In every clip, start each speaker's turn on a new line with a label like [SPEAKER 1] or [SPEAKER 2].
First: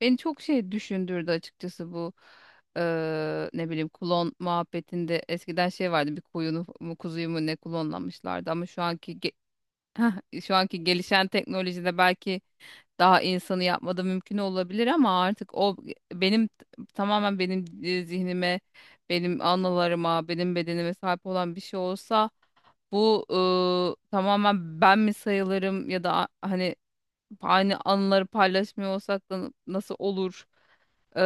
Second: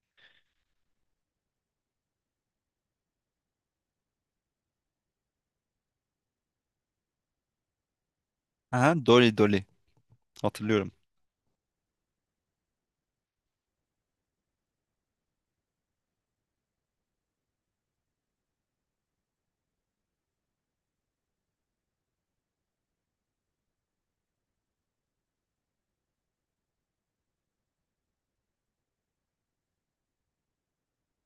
[SPEAKER 1] Beni çok şey düşündürdü açıkçası bu. Ne bileyim, klon muhabbetinde eskiden şey vardı, bir koyunu mu kuzuyu mu ne klonlamışlardı ama
[SPEAKER 2] Aha, Dolly Dolly.
[SPEAKER 1] şu anki
[SPEAKER 2] Hatırlıyorum.
[SPEAKER 1] gelişen teknolojide belki daha insanı yapmada mümkün olabilir. Ama artık o benim, tamamen benim zihnime, benim anılarıma, benim bedenime sahip olan bir şey olsa, bu, tamamen ben mi sayılırım ya da hani aynı anıları paylaşmıyor olsak da nasıl olur? Eee,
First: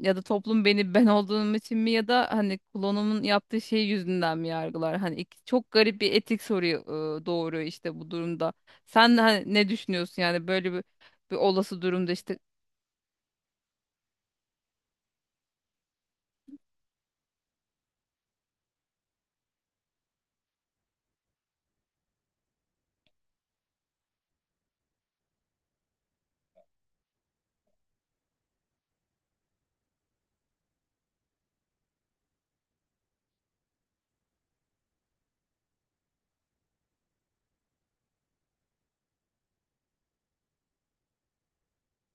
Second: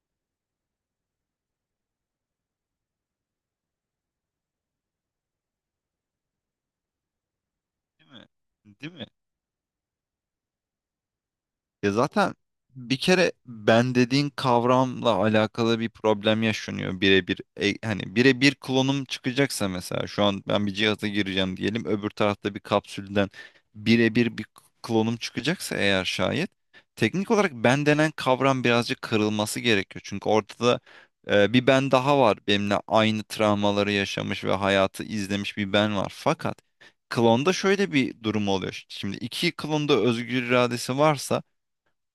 [SPEAKER 1] Ya da toplum beni ben olduğum için mi ya da hani klonumun yaptığı şey yüzünden mi yargılar? Hani çok garip bir etik soruyu doğuruyor işte bu
[SPEAKER 2] Değil mi?
[SPEAKER 1] durumda.
[SPEAKER 2] Değil mi?
[SPEAKER 1] Sen hani ne düşünüyorsun, yani böyle bir, bir olası
[SPEAKER 2] Ya
[SPEAKER 1] durumda
[SPEAKER 2] zaten
[SPEAKER 1] işte.
[SPEAKER 2] bir kere ben dediğin kavramla alakalı bir problem yaşanıyor birebir. Hani birebir klonum çıkacaksa mesela şu an ben bir cihaza gireceğim diyelim, öbür tarafta bir kapsülden birebir bir klonum çıkacaksa eğer şayet, teknik olarak ben denen kavram birazcık kırılması gerekiyor. Çünkü ortada bir ben daha var, benimle aynı travmaları yaşamış ve hayatı izlemiş bir ben var. Fakat klonda şöyle bir durum oluyor. Şimdi iki klonda özgür iradesi varsa,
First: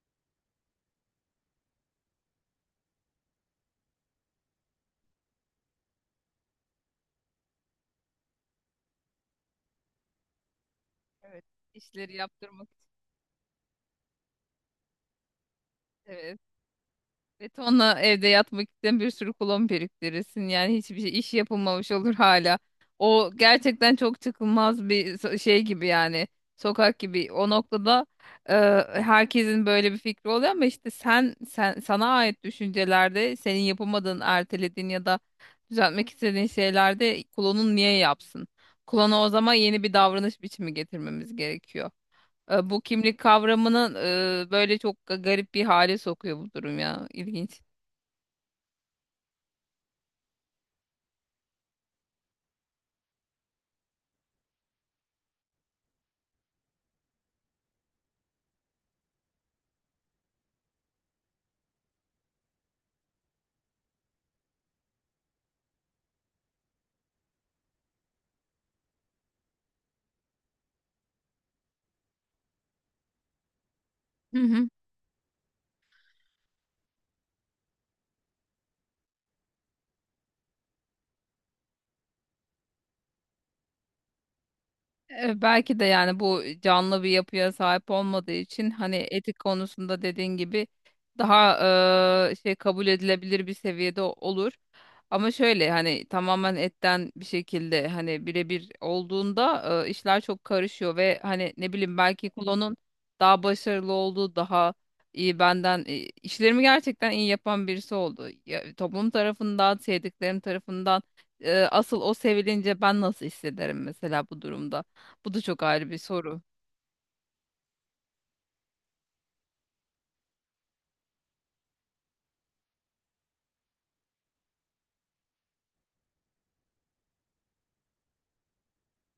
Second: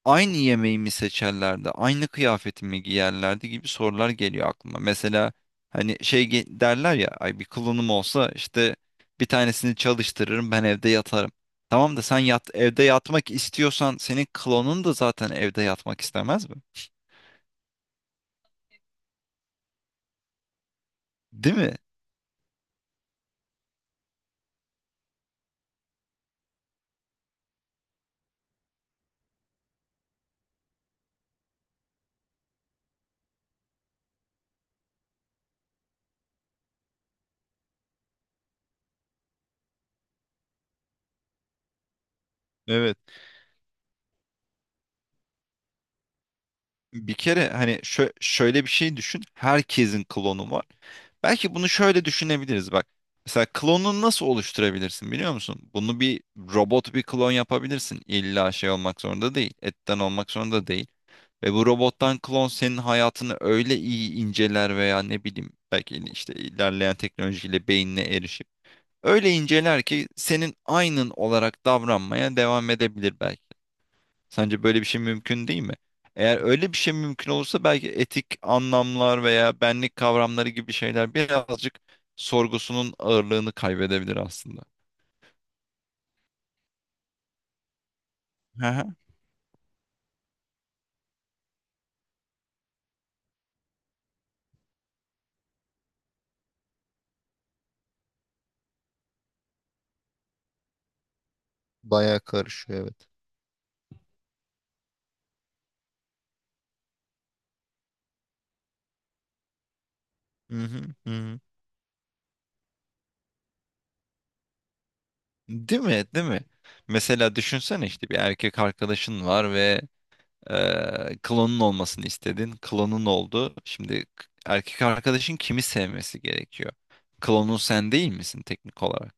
[SPEAKER 2] aynı yemeği mi seçerlerdi, aynı kıyafeti mi giyerlerdi gibi sorular geliyor aklıma. Mesela hani derler ya, ay bir klonum olsa işte bir tanesini çalıştırırım, ben evde yatarım.
[SPEAKER 1] Evet.
[SPEAKER 2] Tamam da
[SPEAKER 1] işleri
[SPEAKER 2] sen yat,
[SPEAKER 1] yaptırmak.
[SPEAKER 2] evde yatmak istiyorsan senin klonun da zaten evde yatmak istemez mi?
[SPEAKER 1] Betonla evde yatmak isteyen bir sürü kulon biriktirirsin. Yani hiçbir şey, iş
[SPEAKER 2] Değil mi?
[SPEAKER 1] yapılmamış olur hala. O gerçekten çok çıkılmaz bir şey gibi, yani. Sokak gibi. O noktada e, herkesin böyle bir fikri oluyor ama işte sen sana ait düşüncelerde senin yapamadığın, ertelediğin ya da düzeltmek istediğin şeylerde kulonun niye yapsın? Kulona o zaman yeni bir davranış biçimi getirmemiz gerekiyor. E, bu
[SPEAKER 2] Evet.
[SPEAKER 1] kimlik kavramının böyle çok garip bir hale sokuyor bu durum ya.
[SPEAKER 2] Bir kere
[SPEAKER 1] İlginç.
[SPEAKER 2] hani şöyle bir şey düşün. Herkesin klonu var. Belki bunu şöyle düşünebiliriz bak. Mesela klonunu nasıl oluşturabilirsin biliyor musun? Bunu bir robot, bir klon yapabilirsin. İlla şey olmak zorunda değil. Etten olmak zorunda değil. Ve bu robottan klon senin hayatını öyle iyi inceler veya ne bileyim belki işte ilerleyen teknolojiyle beynine erişip öyle inceler ki senin aynın olarak davranmaya devam edebilir belki.
[SPEAKER 1] Hı
[SPEAKER 2] Sence
[SPEAKER 1] hı.
[SPEAKER 2] böyle bir şey mümkün değil mi? Eğer öyle bir şey mümkün olursa, belki etik anlamlar veya benlik kavramları gibi şeyler birazcık sorgusunun ağırlığını kaybedebilir aslında.
[SPEAKER 1] E, belki de yani, bu canlı bir yapıya sahip olmadığı
[SPEAKER 2] Hı
[SPEAKER 1] için
[SPEAKER 2] hı.
[SPEAKER 1] hani etik konusunda dediğin gibi daha şey, kabul edilebilir bir seviyede olur. Ama şöyle, hani tamamen etten bir şekilde hani birebir olduğunda işler çok karışıyor ve hani ne bileyim,
[SPEAKER 2] Bayağı
[SPEAKER 1] belki klonun
[SPEAKER 2] karışıyor, evet.
[SPEAKER 1] daha başarılı olduğu, daha iyi benden işlerimi gerçekten iyi yapan birisi oldu. Ya, toplum tarafından, sevdiklerim
[SPEAKER 2] Hı hı,
[SPEAKER 1] tarafından
[SPEAKER 2] hı hı.
[SPEAKER 1] asıl o sevilince ben nasıl hissederim mesela bu durumda? Bu da çok
[SPEAKER 2] Değil
[SPEAKER 1] ayrı bir
[SPEAKER 2] mi? Değil mi?
[SPEAKER 1] soru.
[SPEAKER 2] Mesela düşünsene, işte bir erkek arkadaşın var ve klonun olmasını istedin. Klonun oldu. Şimdi erkek arkadaşın kimi sevmesi gerekiyor? Klonun sen değil misin teknik olarak?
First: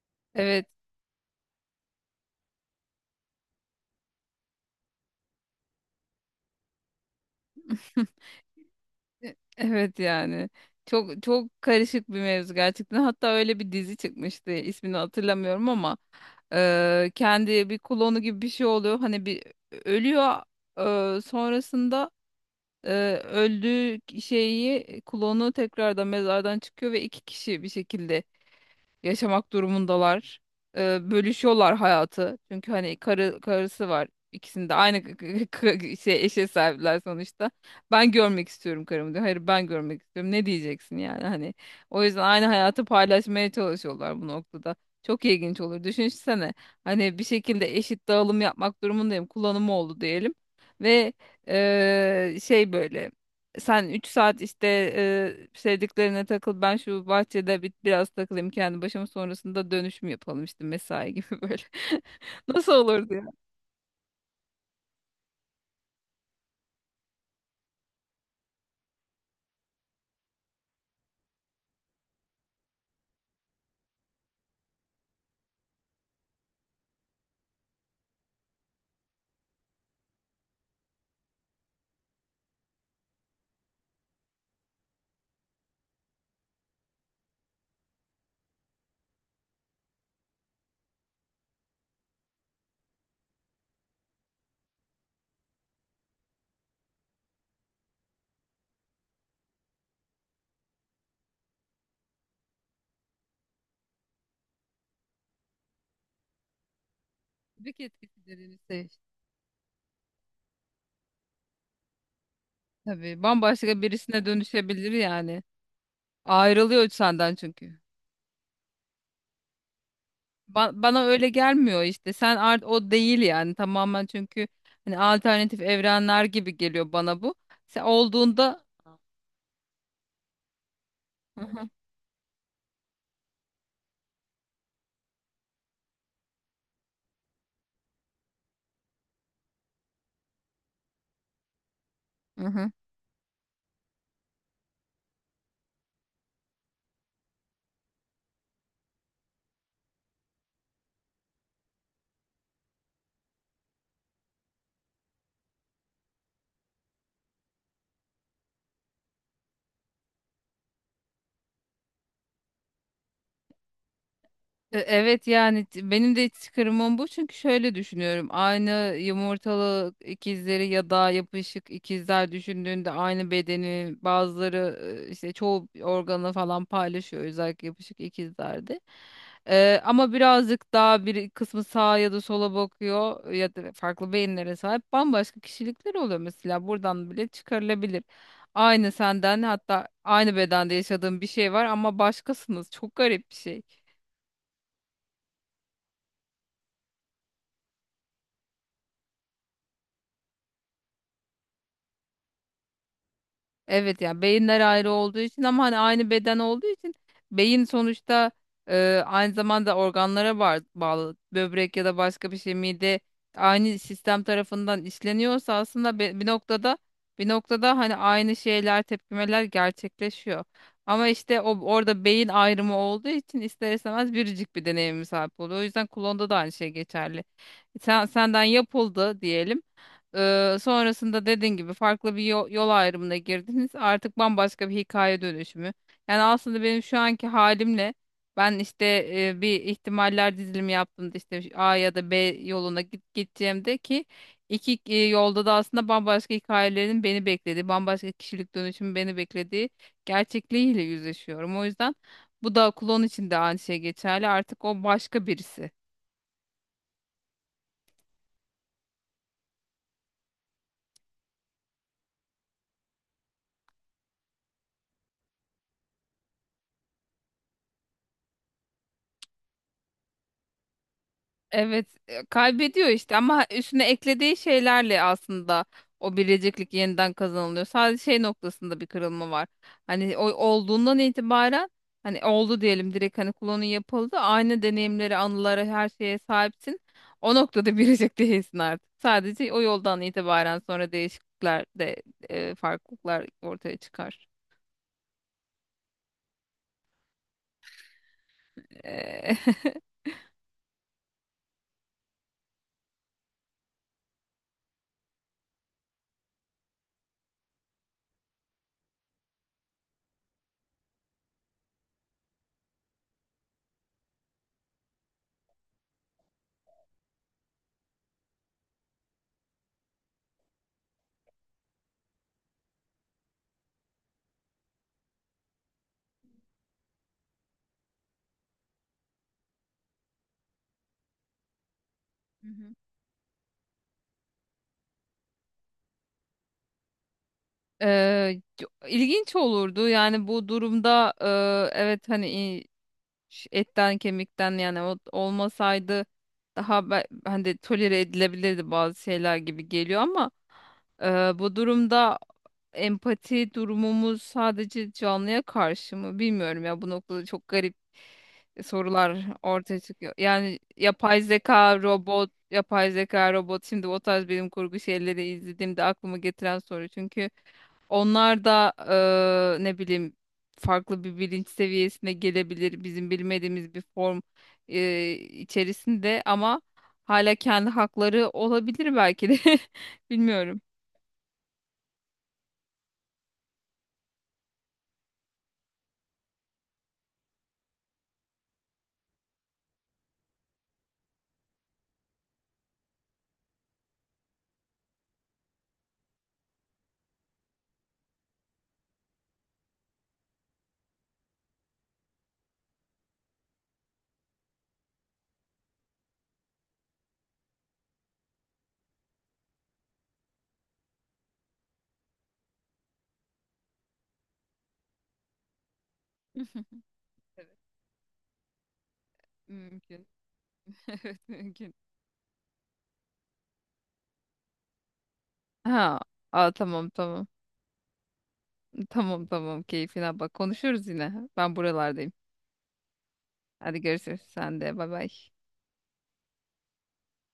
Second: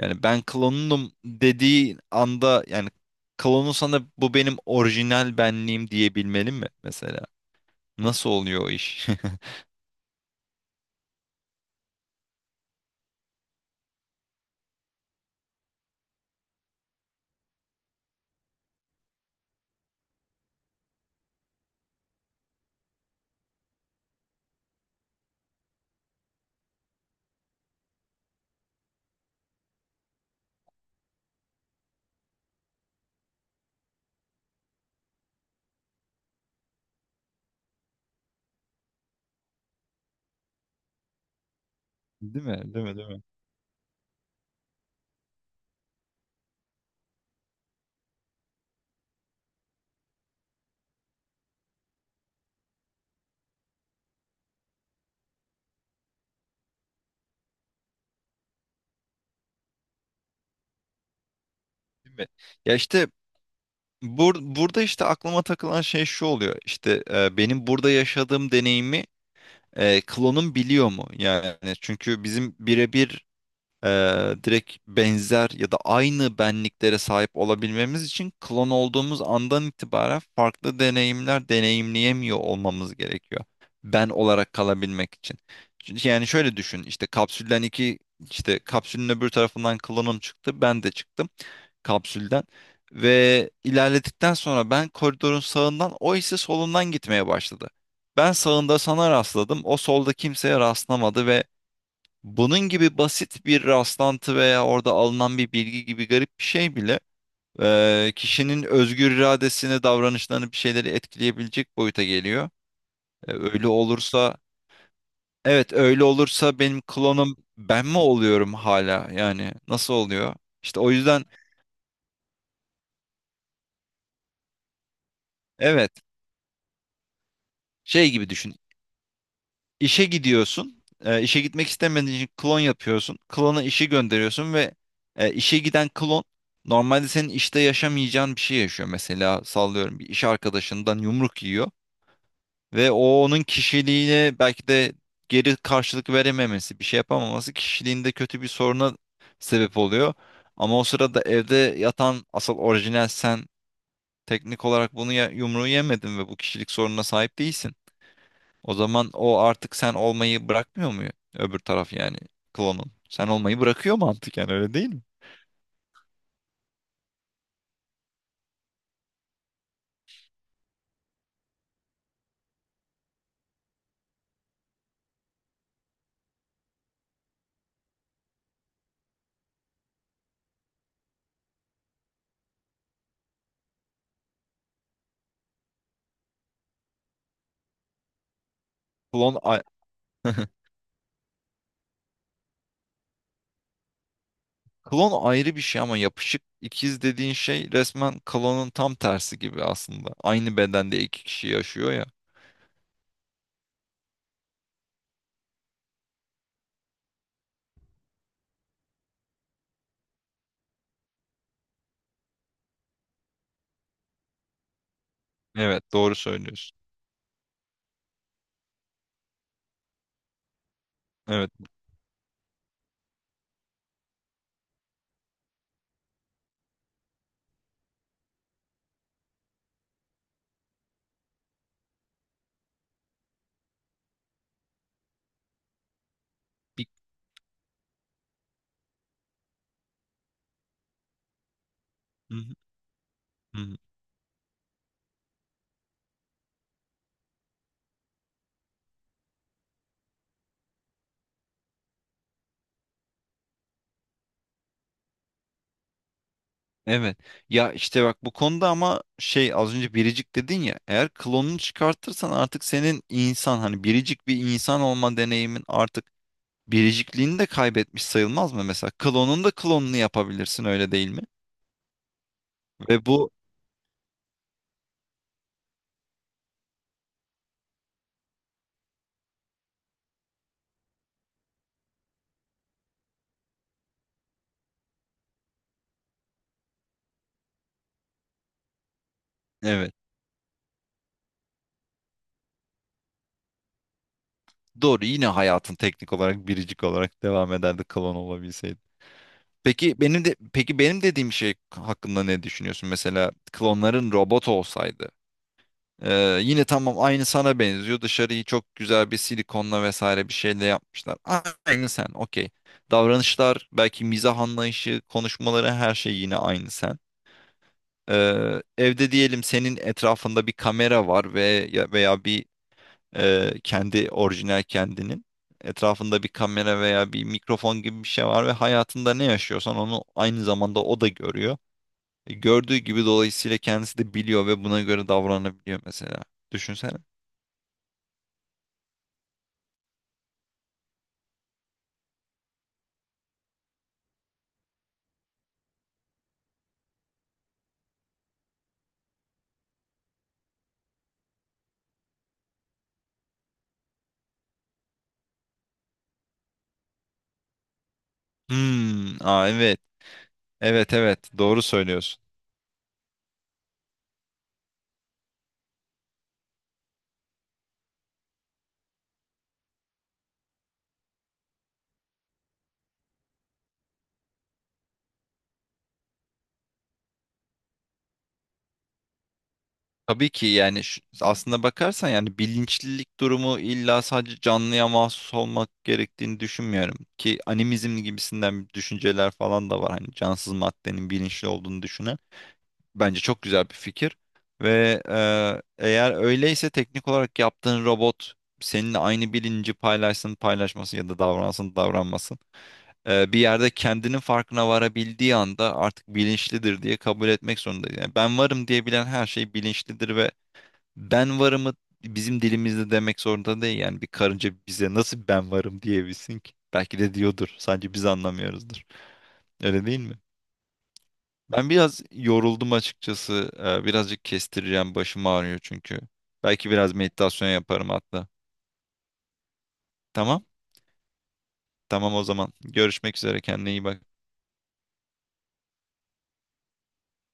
[SPEAKER 2] Yani ben
[SPEAKER 1] Evet.
[SPEAKER 2] klonunum dediği anda, yani klonun sana bu benim orijinal benliğim diyebilmeli mi mesela? Nasıl oluyor o iş?
[SPEAKER 1] Evet yani. Çok çok karışık bir mevzu gerçekten. Hatta öyle bir dizi çıkmıştı, İsmini hatırlamıyorum ama. Kendi bir klonu gibi bir şey oluyor. Hani bir ölüyor, sonrasında öldüğü şeyi klonu tekrardan mezardan çıkıyor ve iki kişi bir şekilde yaşamak durumundalar. Bölüşüyorlar hayatı. Çünkü hani karı, karısı var. İkisinde de aynı şey, eşe sahipler sonuçta. Ben görmek istiyorum karımı diyor. Hayır, ben görmek istiyorum. Ne diyeceksin yani, hani. O yüzden
[SPEAKER 2] Değil
[SPEAKER 1] aynı
[SPEAKER 2] mi?
[SPEAKER 1] hayatı
[SPEAKER 2] Değil mi? Değil mi?
[SPEAKER 1] paylaşmaya çalışıyorlar bu noktada. Çok ilginç olur. Düşünsene, hani bir şekilde eşit dağılım yapmak durumundayım. Kullanımı oldu diyelim. Ve şey, böyle, sen 3 saat işte sevdiklerine takıl, ben şu bahçede bir, biraz takılayım kendi başıma, sonrasında dönüşüm yapalım işte, mesai gibi böyle.
[SPEAKER 2] Değil mi?
[SPEAKER 1] Nasıl
[SPEAKER 2] Ya işte
[SPEAKER 1] olurdu ya?
[SPEAKER 2] burada işte aklıma takılan şey şu oluyor. İşte benim burada yaşadığım deneyimi klonum biliyor mu? Yani çünkü bizim birebir direkt benzer ya da aynı benliklere sahip olabilmemiz için, klon olduğumuz andan itibaren farklı deneyimler deneyimleyemiyor olmamız gerekiyor. Ben olarak kalabilmek için. Çünkü yani şöyle düşün, işte kapsülden iki işte kapsülün öbür tarafından klonum çıktı, ben de çıktım kapsülden. Ve ilerledikten sonra ben koridorun sağından, o ise solundan gitmeye başladı. Ben sağında sana rastladım, o solda kimseye rastlamadı ve bunun gibi basit bir rastlantı veya orada alınan bir bilgi gibi garip bir şey bile
[SPEAKER 1] Tabii etkisidir.
[SPEAKER 2] kişinin özgür iradesini, davranışlarını, bir şeyleri etkileyebilecek boyuta geliyor.
[SPEAKER 1] Tabii
[SPEAKER 2] E, öyle
[SPEAKER 1] bambaşka birisine
[SPEAKER 2] olursa,
[SPEAKER 1] dönüşebilir yani.
[SPEAKER 2] evet, öyle olursa benim
[SPEAKER 1] Ayrılıyor senden
[SPEAKER 2] klonum
[SPEAKER 1] çünkü.
[SPEAKER 2] ben mi oluyorum hala? Yani nasıl oluyor? İşte o
[SPEAKER 1] Bana
[SPEAKER 2] yüzden
[SPEAKER 1] öyle gelmiyor işte, sen art o değil yani tamamen, çünkü hani alternatif
[SPEAKER 2] evet,
[SPEAKER 1] evrenler gibi geliyor bana bu. Sen
[SPEAKER 2] şey gibi düşün.
[SPEAKER 1] olduğunda.
[SPEAKER 2] İşe gidiyorsun. İşe
[SPEAKER 1] Hı hı.
[SPEAKER 2] gitmek istemediğin için klon yapıyorsun. Klona işi gönderiyorsun ve işe giden klon normalde senin işte yaşamayacağın bir şey yaşıyor. Mesela sallıyorum, bir iş arkadaşından yumruk yiyor
[SPEAKER 1] Hı hı.
[SPEAKER 2] ve o, onun kişiliğine belki de, geri karşılık verememesi, bir şey yapamaması kişiliğinde kötü bir soruna sebep oluyor. Ama o sırada evde yatan asıl orijinal sen, teknik olarak bunu, ya, yumruğu yemedin ve bu kişilik sorununa sahip değilsin. O zaman o artık sen olmayı bırakmıyor mu? Öbür taraf yani, klonun. Sen olmayı bırakıyor mantıken, öyle
[SPEAKER 1] E,
[SPEAKER 2] değil mi?
[SPEAKER 1] evet yani, benim de çıkarımım bu, çünkü şöyle düşünüyorum. Aynı yumurtalı ikizleri ya da yapışık ikizler düşündüğünde aynı bedeni bazıları işte çoğu organı falan paylaşıyor, özellikle yapışık ikizlerde. E, ama birazcık daha bir kısmı sağa ya da sola bakıyor ya da farklı beyinlere sahip bambaşka kişilikler oluyor mesela, buradan bile çıkarılabilir. Aynı
[SPEAKER 2] Klon
[SPEAKER 1] senden,
[SPEAKER 2] a-
[SPEAKER 1] hatta aynı bedende yaşadığın bir şey var ama başkasınız. Çok garip bir şey.
[SPEAKER 2] Klon ayrı bir şey ama yapışık ikiz dediğin şey resmen klonun tam tersi gibi aslında. Aynı bedende iki kişi yaşıyor ya.
[SPEAKER 1] Evet ya, beyinler ayrı olduğu için. Ama hani aynı beden olduğu için beyin sonuçta aynı zamanda organlara bağlı, böbrek ya da başka bir şey, mide, aynı sistem tarafından işleniyorsa
[SPEAKER 2] Evet,
[SPEAKER 1] aslında
[SPEAKER 2] doğru
[SPEAKER 1] bir
[SPEAKER 2] söylüyorsun.
[SPEAKER 1] noktada, bir noktada hani aynı şeyler, tepkimeler gerçekleşiyor. Ama işte
[SPEAKER 2] Evet.
[SPEAKER 1] o orada beyin ayrımı olduğu için ister istemez biricik bir deneyime sahip oluyor. O yüzden klonda da aynı şey geçerli. Sen, senden yapıldı diyelim. Sonrasında dediğin gibi farklı bir yol, yol ayrımına girdiniz. Artık bambaşka bir hikaye dönüşümü. Yani aslında benim
[SPEAKER 2] Bir-
[SPEAKER 1] şu anki halimle ben işte bir ihtimaller dizilimi yaptığımda işte A ya da B
[SPEAKER 2] Hı hı,
[SPEAKER 1] yoluna git,
[SPEAKER 2] hı hı.
[SPEAKER 1] gideceğimde ki iki yolda da aslında bambaşka hikayelerin beni beklediği, bambaşka kişilik dönüşümü beni beklediği gerçekliğiyle yüzleşiyorum. O yüzden bu da, klon için de aynı şey geçerli. Artık o başka birisi.
[SPEAKER 2] Evet. Ya işte bak, bu konuda ama şey, az önce biricik dedin ya, eğer klonunu çıkartırsan artık senin insan hani biricik bir insan olma deneyimin artık biricikliğini de kaybetmiş sayılmaz mı mesela? Klonun da klonunu yapabilirsin, öyle değil mi?
[SPEAKER 1] Evet, kaybediyor
[SPEAKER 2] Ve
[SPEAKER 1] işte
[SPEAKER 2] bu
[SPEAKER 1] ama üstüne eklediği şeylerle aslında o biriciklik yeniden kazanılıyor. Sadece şey noktasında bir kırılma var. Hani o olduğundan itibaren, hani oldu diyelim, direkt hani klonu yapıldı. Aynı deneyimlere, anılara, her şeye sahipsin. O noktada biricik değilsin artık. Sadece o
[SPEAKER 2] evet
[SPEAKER 1] yoldan itibaren sonra değişiklikler de farklılıklar ortaya çıkar.
[SPEAKER 2] doğru, yine hayatın teknik olarak biricik olarak devam ederdi klon olabilseydi.
[SPEAKER 1] Eee,
[SPEAKER 2] Peki benim de peki benim dediğim şey hakkında ne düşünüyorsun? Mesela klonların robot olsaydı. Yine tamam, aynı sana benziyor. Dışarıyı çok güzel bir silikonla vesaire bir şeyle yapmışlar. Aynı sen, okey. Davranışlar belki, mizah anlayışı, konuşmaları, her şey yine aynı sen. Evde diyelim, senin etrafında bir kamera var ve veya bir kendi orijinal kendinin etrafında bir kamera veya bir mikrofon gibi bir şey var ve hayatında ne yaşıyorsan onu aynı zamanda o da görüyor.
[SPEAKER 1] Hı hı.
[SPEAKER 2] Gördüğü gibi, dolayısıyla kendisi de biliyor ve buna göre davranabiliyor mesela. Düşünsene.
[SPEAKER 1] İlginç olurdu yani bu durumda. Evet hani, etten kemikten yani o olmasaydı daha hani tolere edilebilirdi bazı şeyler gibi geliyor ama e, bu durumda empati durumumuz sadece canlıya karşı mı, bilmiyorum ya, bu noktada çok garip
[SPEAKER 2] Hmm,
[SPEAKER 1] sorular
[SPEAKER 2] aa
[SPEAKER 1] ortaya
[SPEAKER 2] evet.
[SPEAKER 1] çıkıyor. Yani
[SPEAKER 2] Evet,
[SPEAKER 1] yapay
[SPEAKER 2] evet, doğru
[SPEAKER 1] zeka,
[SPEAKER 2] söylüyorsun.
[SPEAKER 1] robot, yapay zeka, robot, şimdi o tarz bilim kurgu şeyleri izlediğimde aklıma getiren soru, çünkü onlar da ne bileyim, farklı bir bilinç seviyesine gelebilir. Bizim bilmediğimiz bir form içerisinde ama hala kendi hakları olabilir belki de.
[SPEAKER 2] Tabii ki,
[SPEAKER 1] Bilmiyorum.
[SPEAKER 2] yani aslında bakarsan yani, bilinçlilik durumu illa sadece canlıya mahsus olmak gerektiğini düşünmüyorum. Ki animizm gibisinden düşünceler falan da var. Hani cansız maddenin bilinçli olduğunu düşünen. Bence çok güzel bir fikir. Ve eğer öyleyse, teknik olarak yaptığın robot seninle aynı bilinci paylaşsın paylaşmasın ya da davransın davranmasın, bir yerde kendinin farkına varabildiği anda artık bilinçlidir diye kabul etmek zorundayız. Yani ben varım diyebilen her şey bilinçlidir ve ben varımı bizim dilimizde demek zorunda değil, yani bir karınca bize nasıl ben varım diyebilsin ki? Belki de diyordur.
[SPEAKER 1] Evet,
[SPEAKER 2] Sadece biz anlamıyoruzdur. Öyle değil
[SPEAKER 1] mümkün.
[SPEAKER 2] mi?
[SPEAKER 1] Evet,
[SPEAKER 2] Ben
[SPEAKER 1] mümkün.
[SPEAKER 2] biraz yoruldum açıkçası. Birazcık kestireceğim. Başım ağrıyor
[SPEAKER 1] Ha,
[SPEAKER 2] çünkü.
[SPEAKER 1] aa,
[SPEAKER 2] Belki
[SPEAKER 1] tamam
[SPEAKER 2] biraz
[SPEAKER 1] tamam.
[SPEAKER 2] meditasyon yaparım hatta.
[SPEAKER 1] Tamam tamam, keyfine bak.
[SPEAKER 2] Tamam.
[SPEAKER 1] Konuşuruz yine. Ben buralardayım.
[SPEAKER 2] Tamam o zaman. Görüşmek üzere. Kendine
[SPEAKER 1] Hadi
[SPEAKER 2] iyi bak.
[SPEAKER 1] görüşürüz. Sen de bay bay.